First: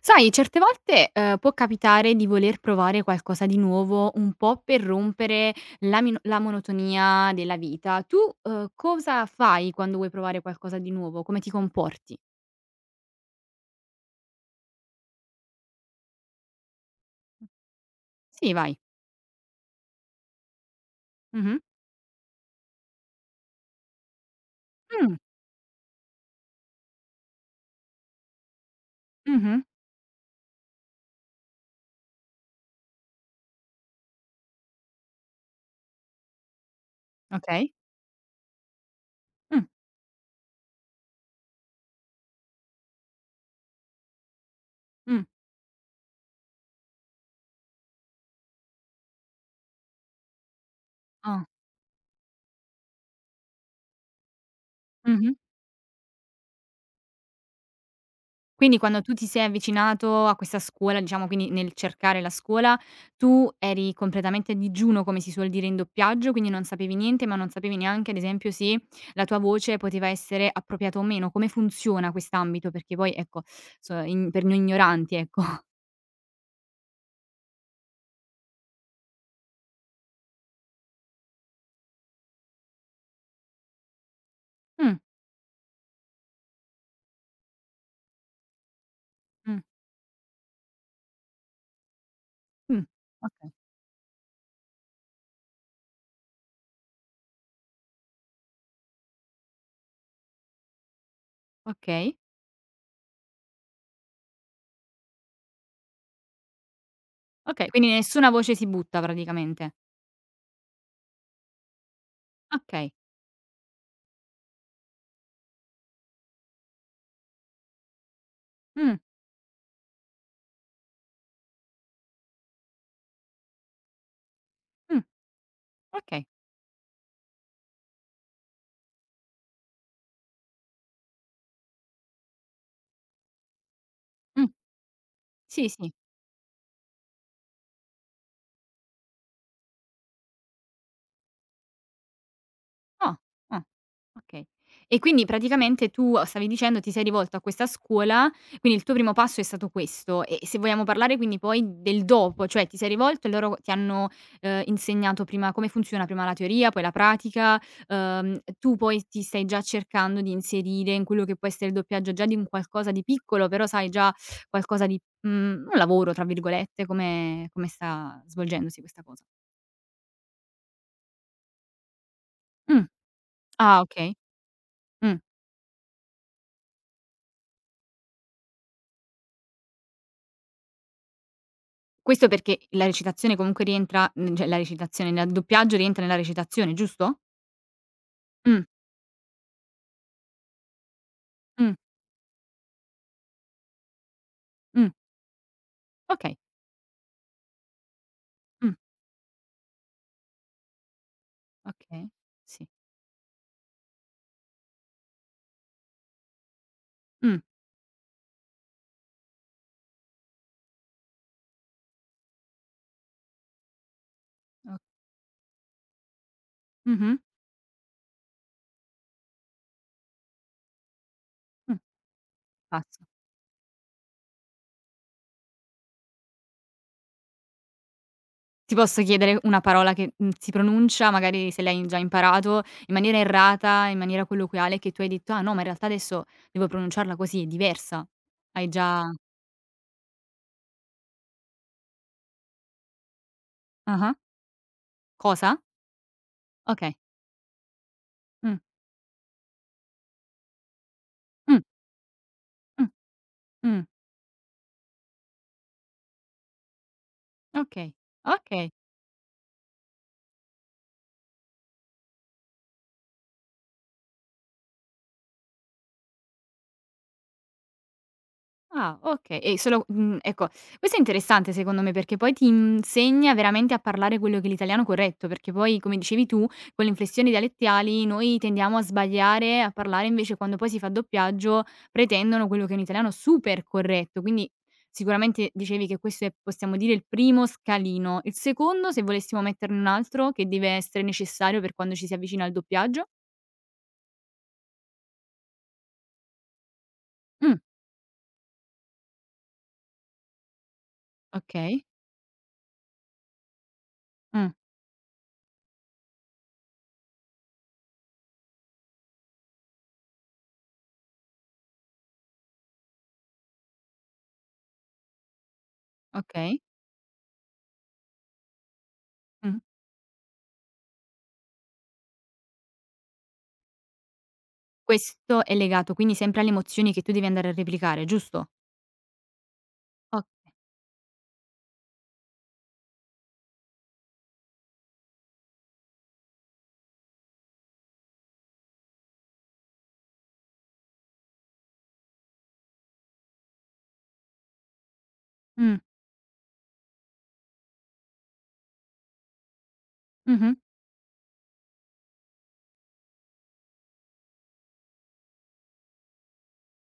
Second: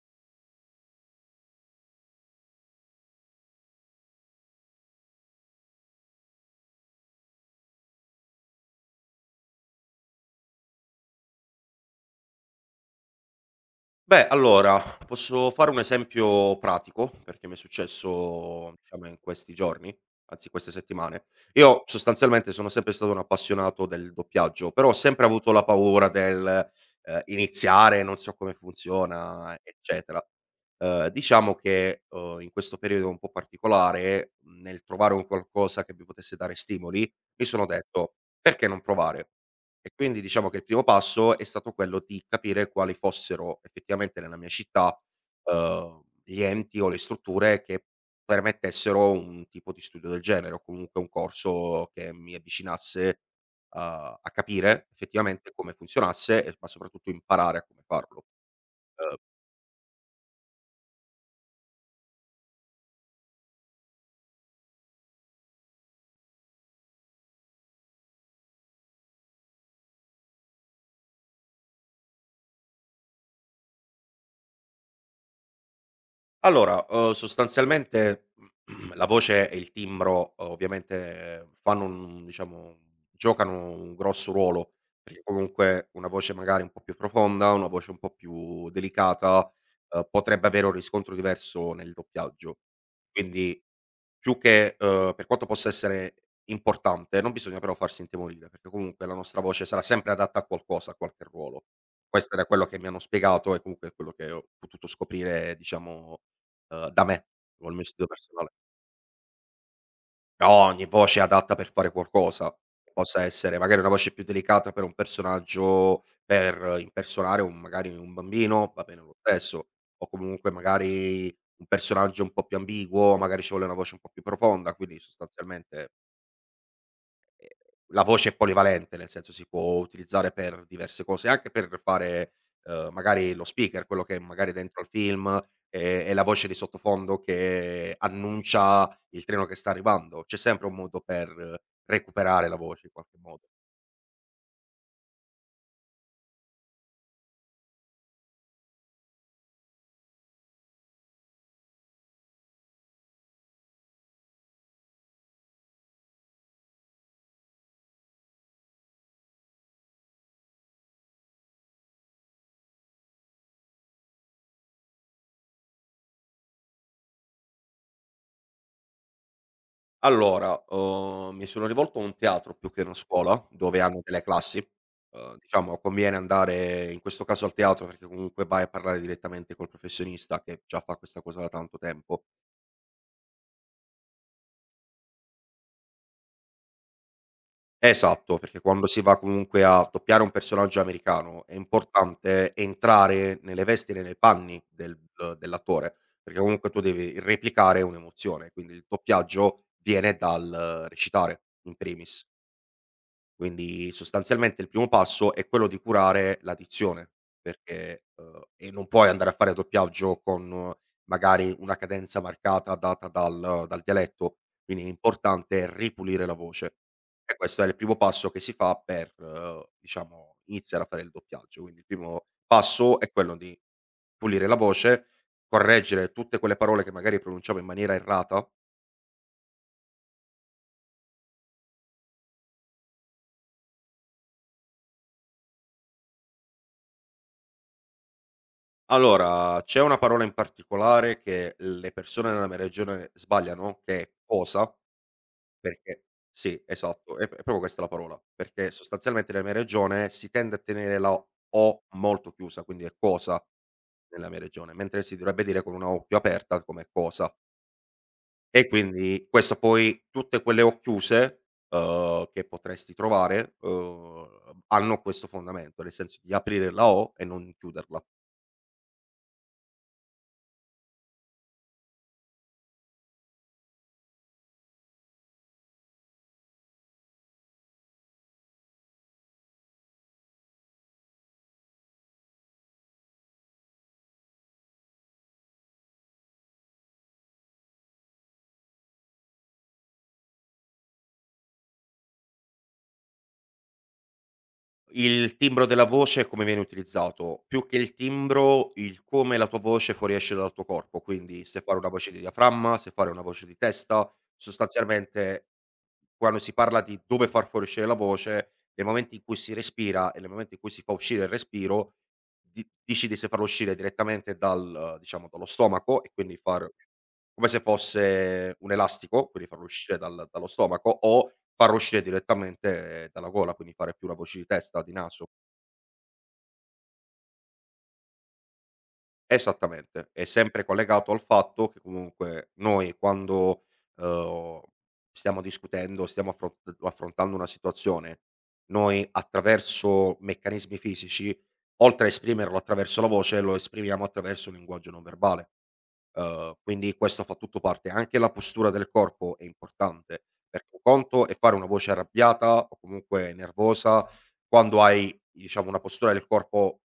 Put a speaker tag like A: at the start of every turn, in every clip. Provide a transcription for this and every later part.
A: Sai, certe volte, può capitare di voler provare qualcosa di nuovo, un po' per rompere la monotonia della vita. Tu, cosa fai quando vuoi provare qualcosa di nuovo? Come ti comporti?
B: Beh, allora, posso fare un esempio pratico, perché mi è
A: Sì,
B: successo,
A: vai.
B: diciamo, in questi giorni, anzi queste settimane.
A: Mh-mh.
B: Io sostanzialmente sono sempre stato un appassionato del doppiaggio, però ho
A: Mh.
B: sempre avuto la paura del, iniziare, non so come funziona,
A: Mh-mh.
B: eccetera. Diciamo che, in questo periodo un po' particolare, nel trovare un qualcosa che mi potesse dare stimoli, mi sono
A: Okay.
B: detto: "Perché non provare?"
A: Mh.
B: E quindi diciamo che il primo passo è stato quello di capire quali fossero effettivamente nella mia città,
A: Mh.
B: gli enti o le strutture che permettessero un tipo di studio del genere, o comunque un
A: Ah.
B: corso che mi avvicinasse a capire
A: Mh-mh.
B: effettivamente come funzionasse e ma soprattutto imparare a come farlo.
A: Quindi quando tu
B: Uhm
A: ti sei avvicinato a questa scuola, diciamo quindi nel cercare la scuola, tu eri completamente a digiuno, come si suol dire in doppiaggio, quindi non sapevi niente, ma non sapevi neanche ad esempio se la tua voce poteva essere appropriata o meno. Come funziona quest'ambito? Perché poi ecco, so in per noi ignoranti ecco.
B: Allora, sostanzialmente la voce e il timbro ovviamente fanno un giocano un grosso ruolo,
A: Mh,
B: perché comunque una voce magari un po' più profonda, una voce un po' più delicata,
A: mh,
B: potrebbe avere un riscontro diverso nel doppiaggio.
A: mh, okay,
B: Quindi più che per quanto possa essere importante, non bisogna però farsi intimorire, perché comunque la nostra voce sarà sempre adatta a qualcosa, a qualche ruolo.
A: okay,
B: Questo era quello che mi hanno spiegato e comunque è quello che ho potuto scoprire da me,
A: okay,
B: col mio
A: quindi
B: studio
A: nessuna
B: personale.
A: voce si butta praticamente.
B: No, ogni voce è adatta per fare qualcosa,
A: Okay,
B: possa essere magari una voce più delicata per un personaggio, per impersonare un magari un bambino, va
A: mh,
B: bene lo stesso, o comunque magari un personaggio un po' più ambiguo, magari ci vuole una voce un po' più profonda, quindi
A: mh,
B: sostanzialmente
A: okay,
B: la voce è polivalente, nel senso si può utilizzare per diverse cose, anche per fare, magari lo speaker, quello che è
A: mh,
B: magari dentro al film è
A: sì, sì.
B: la voce di sottofondo che annuncia il treno che sta arrivando. C'è sempre un modo per recuperare la voce in
A: Ah,
B: qualche modo.
A: ah, okay. E quindi praticamente tu stavi dicendo ti sei rivolto a questa scuola, quindi il tuo primo passo è stato questo. E se vogliamo parlare quindi poi del dopo, cioè ti sei rivolto e loro ti hanno, insegnato prima come funziona prima la teoria, poi la pratica, tu poi ti stai già cercando di inserire in quello che può essere il doppiaggio già di un qualcosa di piccolo, però sai già qualcosa di un "lavoro" tra virgolette, come sta svolgendosi questa cosa.
B: Allora, mi sono rivolto a un teatro più che
A: Mh,
B: a una scuola, dove
A: ah
B: hanno
A: okay,
B: delle classi.
A: mh.
B: Diciamo conviene andare in questo caso al teatro perché comunque vai a parlare direttamente col professionista che già fa questa cosa da tanto tempo.
A: Questo perché la recitazione comunque rientra cioè la recitazione, nel doppiaggio rientra nella recitazione, giusto?
B: Esatto, perché
A: Mh,
B: quando si va comunque a doppiare un personaggio americano è
A: mh,
B: importante entrare nelle vesti e nei panni
A: mh,
B: del dell'attore,
A: okay,
B: perché comunque tu devi replicare un'emozione,
A: mh,
B: quindi il doppiaggio viene dal recitare in
A: okay,
B: primis.
A: sì,
B: Quindi sostanzialmente il primo passo è quello di curare l'addizione,
A: mh,
B: perché, e non puoi andare a fare doppiaggio con magari una cadenza marcata data dal dialetto,
A: o
B: quindi è importante ripulire la voce.
A: mh-mh,
B: E questo è il primo passo che si fa per, diciamo, iniziare a fare il doppiaggio.
A: mh,
B: Quindi il primo passo
A: passo.
B: è quello di pulire la voce, correggere tutte quelle parole che magari pronunciamo in maniera errata.
A: Ti posso chiedere una parola che, si pronuncia, magari se l'hai già imparato in maniera errata, in maniera colloquiale, che tu hai detto: "Ah no, ma in realtà adesso devo pronunciarla così, è diversa." Hai già.
B: Allora, c'è una parola in particolare che le persone nella mia regione sbagliano, che è
A: Ah-ah,
B: cosa,
A: cosa?
B: perché sì,
A: Okay,
B: esatto, è proprio questa la parola,
A: mh,
B: perché sostanzialmente nella mia regione si tende a tenere la
A: mh,
B: O molto chiusa, quindi
A: mh,
B: è cosa
A: mh,
B: nella mia regione, mentre si dovrebbe dire con una O più aperta come cosa.
A: okay,
B: E
A: okay.
B: quindi questo poi tutte quelle O chiuse, che potresti trovare, hanno questo fondamento, nel senso di aprire la O e non chiuderla.
A: Ah, okay. E solo ecco, questo è interessante secondo me, perché poi ti insegna veramente a parlare quello che è l'italiano corretto, perché poi, come dicevi tu, con le inflessioni dialettali noi tendiamo a sbagliare, a parlare invece quando poi si fa doppiaggio pretendono quello che è un italiano super corretto. Quindi sicuramente dicevi che questo è, possiamo dire, il primo scalino. Il secondo, se volessimo metterne un altro che deve essere necessario per quando ci si avvicina al doppiaggio?
B: Il timbro della voce e come viene utilizzato,
A: Mh,
B: più che il timbro, il come la tua voce fuoriesce dal tuo corpo, quindi se fare
A: okay.
B: una voce di diaframma, se fare una voce di testa,
A: Mh,
B: sostanzialmente quando si parla di dove far fuoriuscire la voce, nei momenti in cui si respira e nel momento in cui si fa uscire il respiro, di decidi se farlo uscire direttamente dal diciamo, dallo stomaco e quindi
A: okay.
B: far come se fosse un elastico, quindi
A: Mh.
B: farlo uscire dal dallo stomaco o farlo uscire direttamente dalla gola, quindi fare più una voce di testa, di naso.
A: Questo è legato quindi sempre alle emozioni che tu devi andare a replicare, giusto?
B: Esattamente, è
A: Oka
B: sempre collegato al fatto che comunque noi quando, uhm, stiamo discutendo, stiamo affrontando una situazione, noi attraverso meccanismi fisici, oltre a esprimerlo attraverso la voce, lo esprimiamo attraverso un linguaggio non verbale.
A: mh,
B: Quindi questo fa tutto parte. Anche la postura del corpo è importante,
A: mh-mh,
B: perché un conto è fare una voce arrabbiata o comunque nervosa quando hai, diciamo, una postura del corpo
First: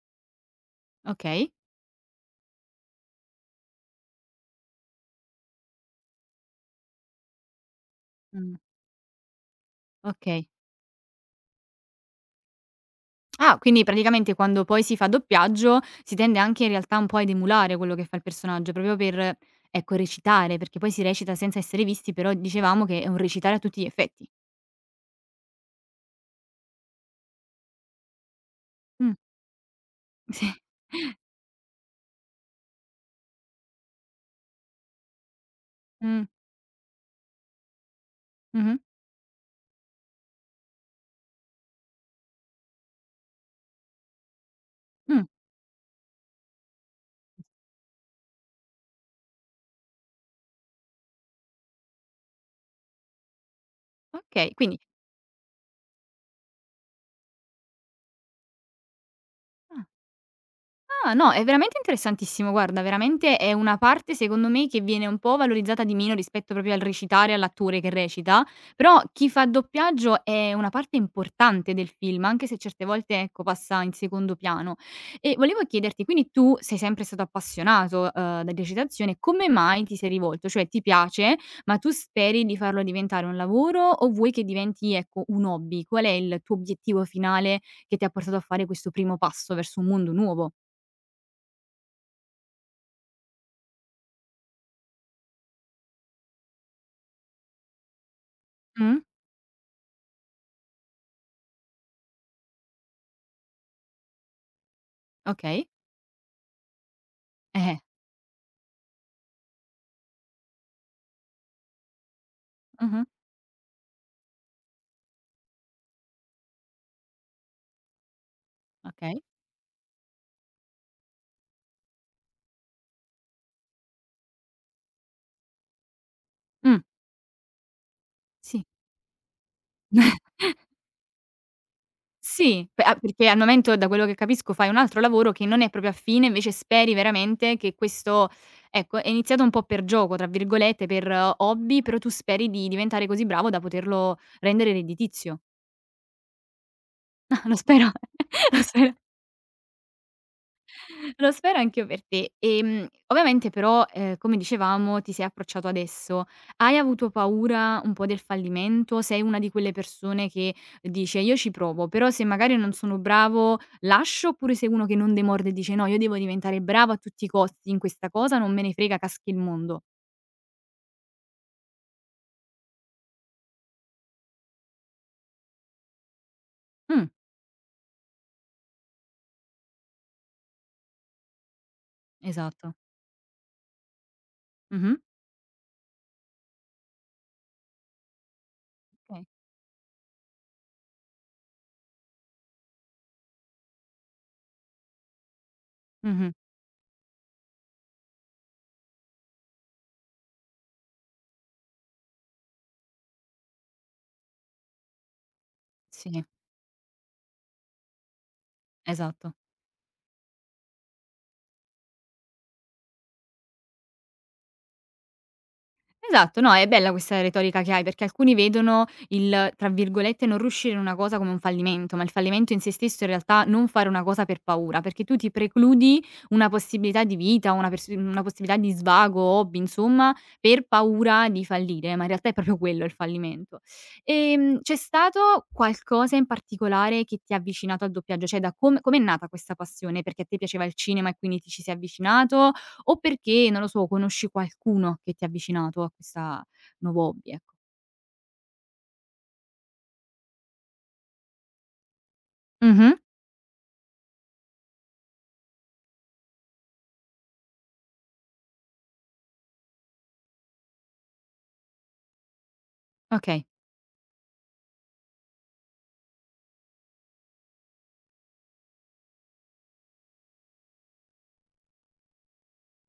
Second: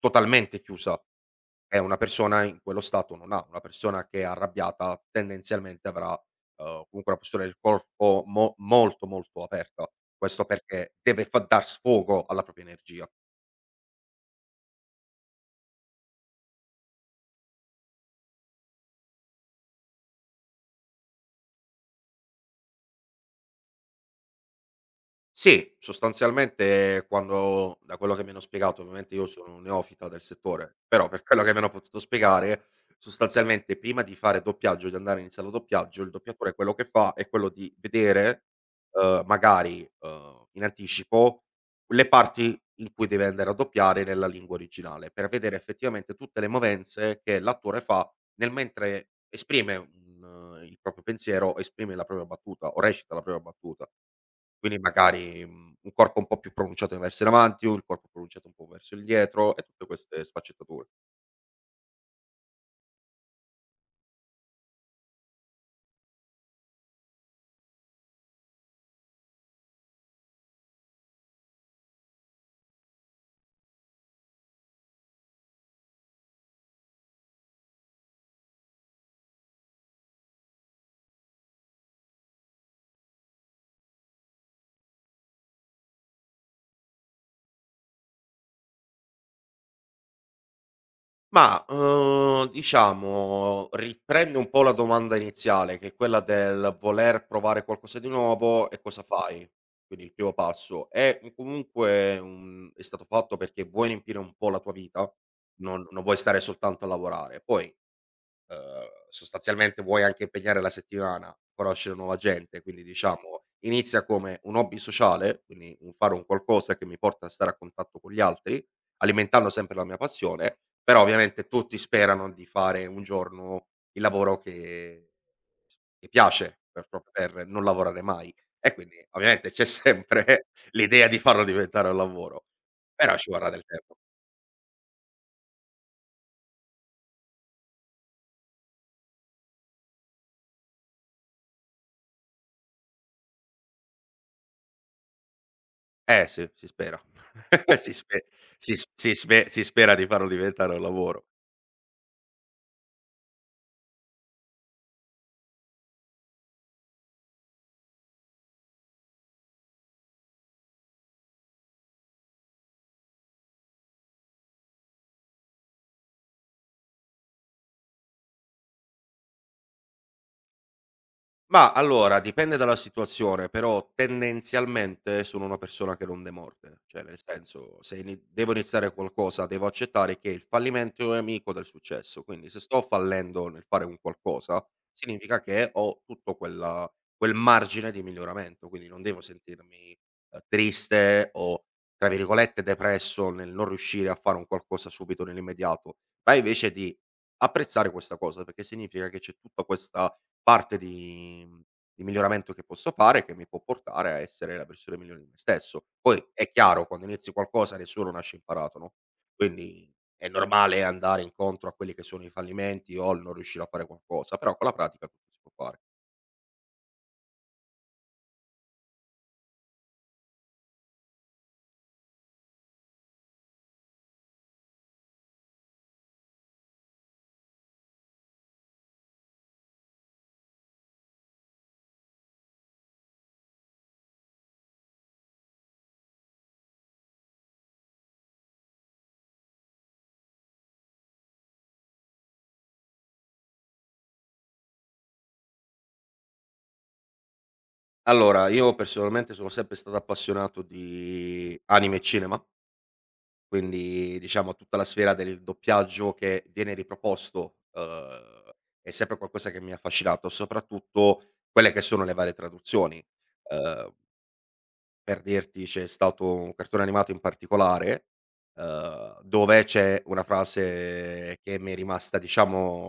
B: totalmente chiusa,
A: okay,
B: e una persona in quello stato non ha. Una persona che è arrabbiata tendenzialmente avrà, comunque una postura del corpo mo
A: mh,
B: molto, molto aperta. Questo
A: okay.
B: perché deve fa dar sfogo alla propria energia.
A: Ah, quindi praticamente quando poi si fa doppiaggio si tende anche in realtà un po' ad emulare quello che fa il personaggio, proprio per, ecco, recitare, perché poi si recita senza essere visti, però dicevamo che è un recitare a tutti gli effetti.
B: Sì, sostanzialmente quando da quello che mi hanno spiegato,
A: Mh,
B: ovviamente io sono un neofita del
A: sì.
B: settore, però per quello che mi hanno potuto spiegare, sostanzialmente prima di fare doppiaggio, di andare in sala doppiaggio, il
A: Mh,
B: doppiatore quello che fa è quello di vedere,
A: mh-mh,
B: in anticipo le parti in cui deve andare a doppiare nella lingua originale,
A: mh,
B: per vedere effettivamente tutte le movenze che l'attore fa nel mentre esprime un il proprio pensiero, esprime la propria battuta o recita la propria battuta.
A: okay, quindi
B: Quindi magari, un corpo un po' più pronunciato verso in avanti, un corpo pronunciato un po' verso il dietro e
A: ah.
B: tutte queste sfaccettature.
A: Ah, no, è veramente interessantissimo. Guarda, veramente è una parte, secondo me, che viene un po' valorizzata di meno rispetto proprio al recitare, all'attore che recita, però chi fa doppiaggio è una parte importante del film, anche se certe volte, ecco, passa in secondo piano. E volevo chiederti, quindi tu sei sempre stato appassionato, da recitazione, come mai ti sei rivolto? Cioè ti piace, ma tu speri di farlo diventare un lavoro o vuoi che diventi, ecco, un hobby? Qual è il tuo obiettivo finale che ti ha portato a fare questo primo passo verso un mondo nuovo?
B: Ma, diciamo riprende un po' la domanda iniziale, che è quella del voler provare qualcosa di nuovo e
A: Mh,
B: cosa fai, quindi il primo passo. È un comunque un è stato fatto perché vuoi riempire un po' la tua vita,
A: okay.
B: non vuoi stare soltanto a lavorare. Poi
A: Eh-eh.
B: sostanzialmente vuoi anche impegnare la settimana, a conoscere nuova gente, quindi
A: Mh-mh.
B: diciamo inizia come un hobby sociale, quindi un fare un qualcosa che mi porta a stare a contatto con gli altri,
A: Okay.
B: alimentando sempre la mia passione, però ovviamente tutti sperano di fare un giorno il lavoro che piace
A: Mh,
B: per proprio per non lavorare mai,
A: sì.
B: e quindi ovviamente c'è sempre l'idea di farlo diventare un lavoro,
A: Sì,
B: però
A: perché
B: ci
A: al
B: vorrà del
A: momento da
B: tempo.
A: quello che capisco fai un altro lavoro che non è proprio affine, invece speri veramente che questo ecco, è iniziato un po' "per gioco", tra virgolette, per hobby, però tu speri di diventare così bravo da poterlo rendere redditizio.
B: Eh sì, si spera.
A: Lo spero,
B: Si spe
A: lo
B: si s
A: spero.
B: si spe si spera di farlo diventare un lavoro.
A: Lo spero anch'io per te. Ovviamente però, come dicevamo, ti sei approcciato adesso. Hai avuto paura un po' del fallimento? Sei una di quelle persone che dice: "Io ci provo, però se magari non sono bravo lascio", oppure sei uno che non demorde e dice: "No, io devo diventare bravo a tutti i costi in questa cosa, non me ne frega, caschi il mondo".
B: Ma allora, dipende dalla situazione, però tendenzialmente sono una persona che non demorde, cioè
A: Mh,
B: nel senso se ini devo iniziare qualcosa devo accettare che il fallimento è amico del successo, quindi se
A: esatto.
B: sto fallendo nel fare un qualcosa
A: Mh-mh.
B: significa che ho tutto quel margine di miglioramento, quindi non devo
A: Okay.
B: sentirmi, triste o tra virgolette "depresso" nel non riuscire a fare un qualcosa subito nell'immediato,
A: Mh-mh.
B: ma invece di apprezzare questa cosa, perché significa che c'è tutta questa parte di di miglioramento che posso fare, che mi può portare a essere la versione migliore di me stesso.
A: Sì,
B: Poi è chiaro, quando inizi qualcosa nessuno nasce imparato, no,
A: esatto.
B: quindi è normale andare incontro a quelli che sono i fallimenti o il non riuscire a fare qualcosa, però con la pratica tutto si può fare.
A: Esatto, no, è bella questa retorica che hai, perché alcuni vedono il, tra virgolette, "non riuscire in una cosa" come un fallimento, ma il fallimento in sé stesso in realtà non fare una cosa per paura, perché tu ti precludi una possibilità di vita, una possibilità di svago, hobby, insomma, per paura di fallire, ma in realtà è proprio quello il fallimento. C'è stato qualcosa in particolare che ti ha avvicinato al doppiaggio? Cioè da come com'è nata questa passione? Perché a te piaceva il cinema e quindi ti ci sei avvicinato o perché, non lo so, conosci qualcuno che ti ha avvicinato a questa nuovo hobby, ecco.
B: Allora, io personalmente sono sempre stato appassionato di anime e cinema.
A: Mh-mh.
B: Quindi diciamo tutta la sfera del doppiaggio che viene riproposto, è sempre qualcosa che mi ha affascinato, soprattutto quelle che sono le varie traduzioni.
A: Okay.
B: Uhm, per dirti c'è stato un cartone animato in particolare, dove c'è una frase che mi è rimasta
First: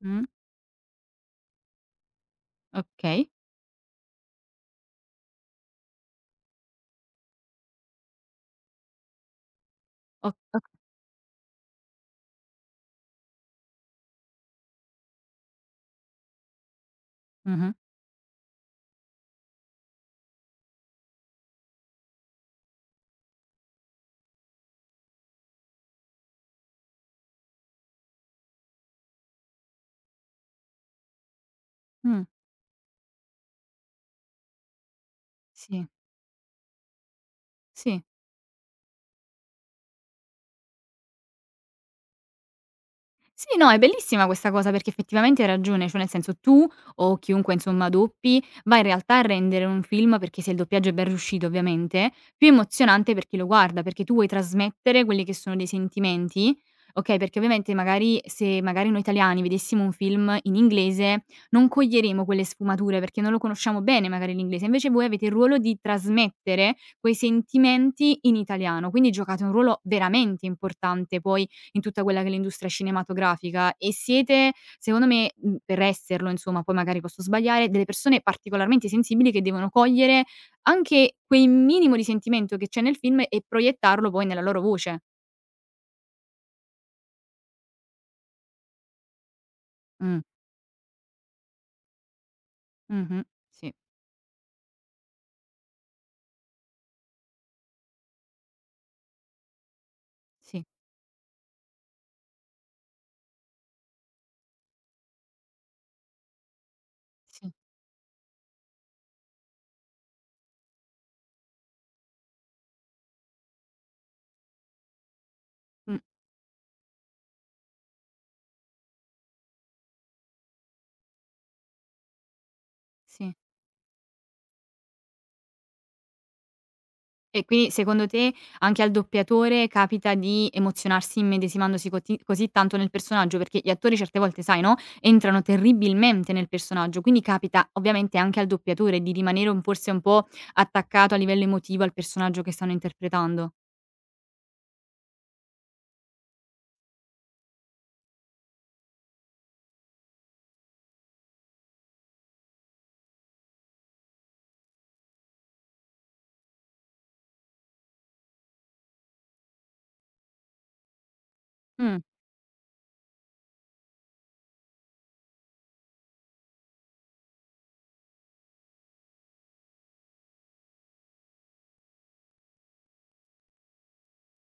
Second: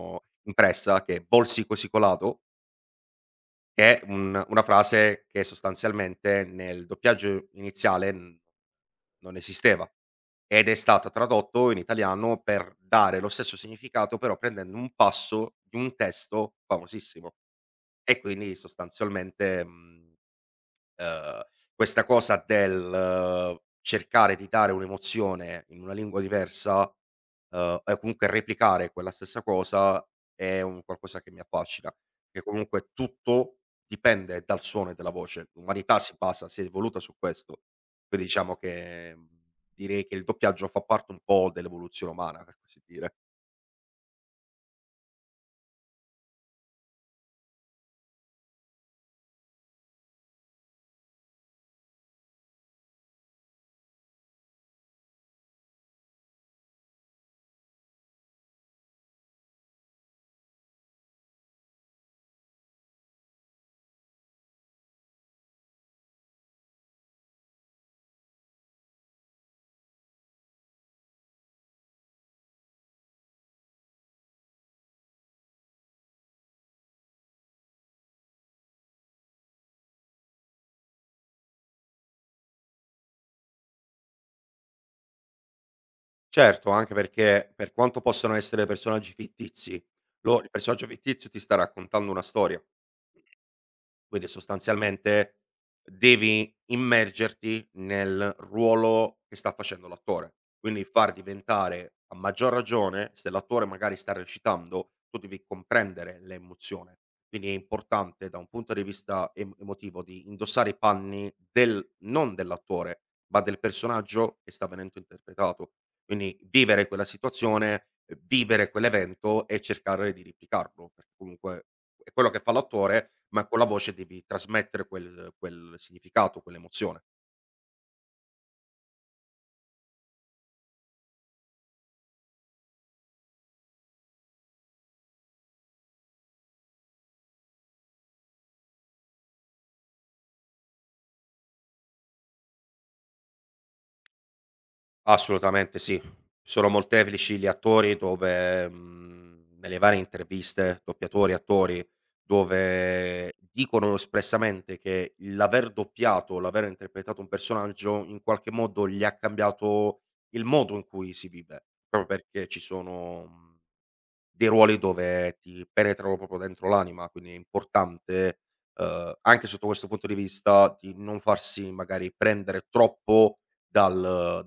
A: Mh.
B: impressa che è: "Vol sico sicolato".
A: Okay.
B: Che è un una frase che sostanzialmente nel doppiaggio iniziale, non esisteva
A: O oka
B: ed è stato tradotto in italiano per dare lo stesso significato, però prendendo un passo di un testo famosissimo,
A: mh-mh.
B: e quindi sostanzialmente, mhmm Ehm, questa cosa del cercare di dare un'emozione in una lingua diversa, e comunque replicare quella stessa cosa è un qualcosa che mi affascina,
A: Mh.
B: che comunque tutto dipende dal suono e dalla voce.
A: Sì,
B: L'umanità si è evoluta su questo.
A: sì.
B: Quindi diciamo che, direi che il doppiaggio fa parte un po' dell'evoluzione umana, per così dire.
A: Sì, no, è bellissima questa cosa perché effettivamente hai ragione, cioè nel senso tu o chiunque insomma doppi va in realtà a rendere un film, perché se il doppiaggio è ben riuscito ovviamente, più emozionante per chi lo guarda, perché tu vuoi trasmettere quelli che sono dei sentimenti, okay, perché ovviamente magari se magari noi italiani vedessimo un film in inglese non coglieremo quelle sfumature, perché non lo conosciamo bene magari l'inglese, invece voi avete il ruolo di trasmettere quei sentimenti in italiano, quindi giocate un ruolo veramente importante poi in tutta quella che è l'industria cinematografica e siete, secondo me, per esserlo insomma, poi magari posso sbagliare, delle persone particolarmente sensibili che devono cogliere anche quel minimo di sentimento che c'è nel film e proiettarlo poi nella loro voce.
B: Certo, anche perché per quanto possano essere personaggi fittizi,
A: Mh.
B: lo il personaggio fittizio ti sta raccontando una storia.
A: Mh-mh. Sì,
B: Quindi sostanzialmente devi immergerti nel ruolo che sta facendo l'attore,
A: sì,
B: quindi far diventare a maggior ragione se l'attore magari sta recitando, tu devi comprendere l'emozione. Quindi
A: sì.
B: è importante da un punto di vista emotivo di indossare i panni del, non dell'attore, ma del personaggio che sta venendo interpretato.
A: Mh,
B: Quindi vivere quella situazione, vivere quell'evento e cercare di replicarlo, perché comunque è quello che fa l'attore,
A: sì.
B: ma con la voce devi trasmettere quel significato, quell'emozione.
A: E quindi secondo te anche al doppiatore capita di emozionarsi immedesimandosi coti così tanto nel personaggio? Perché gli attori certe volte, sai, no, entrano terribilmente nel personaggio, quindi capita ovviamente anche al doppiatore di rimanere un forse un po' attaccato a livello emotivo al personaggio che stanno interpretando.
B: Assolutamente sì. Sono molteplici gli attori dove, nelle varie interviste, doppiatori, attori, dove dicono espressamente che l'aver doppiato, l'aver interpretato un personaggio, in qualche modo gli ha cambiato il modo in cui si vive,
A: Mh,
B: proprio perché ci sono dei ruoli dove ti penetrano proprio dentro l'anima, quindi è importante, anche sotto questo punto di vista, di non farsi magari prendere troppo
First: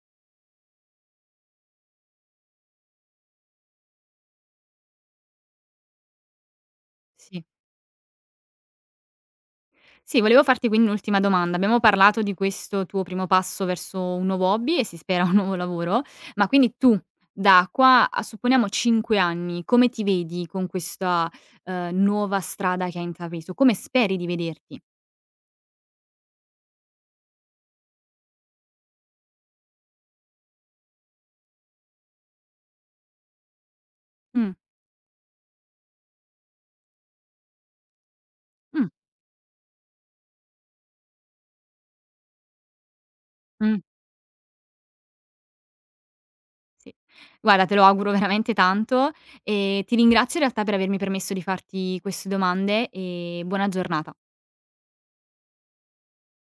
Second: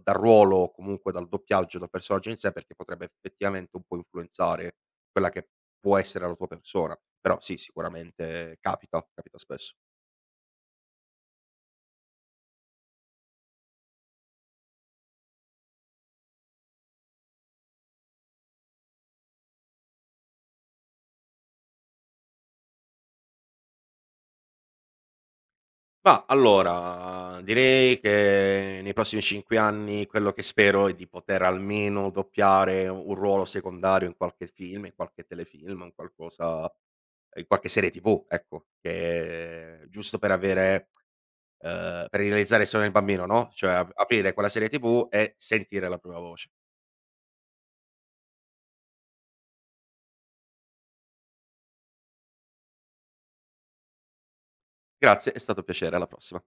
B: dal ruolo o comunque dal doppiaggio, dal personaggio in sé, perché potrebbe effettivamente un po' influenzare quella che può essere la tua persona. Però
A: sì.
B: sì, sicuramente capita, capita spesso.
A: Sì, volevo farti quindi un'ultima domanda. Abbiamo parlato di questo tuo primo passo verso un nuovo hobby e si spera un nuovo lavoro, ma quindi tu da qua a supponiamo 5 anni, come ti vedi con questa, nuova strada che hai intrapreso? Come speri di vederti?
B: Mah, allora, direi che nei prossimi 5 anni quello che spero è di poter almeno doppiare un ruolo secondario in qualche
A: Mh,
B: film, in qualche telefilm, in qualcosa in qualche serie TV, ecco,
A: mh,
B: che giusto per avere per realizzare il sogno del bambino, no, cioè
A: mh,
B: a aprire quella serie TV e sentire la propria voce.
A: sì. Guarda, te lo auguro veramente tanto e ti ringrazio in realtà per avermi permesso di farti queste domande e buona giornata.
B: Grazie, è stato un piacere, alla prossima.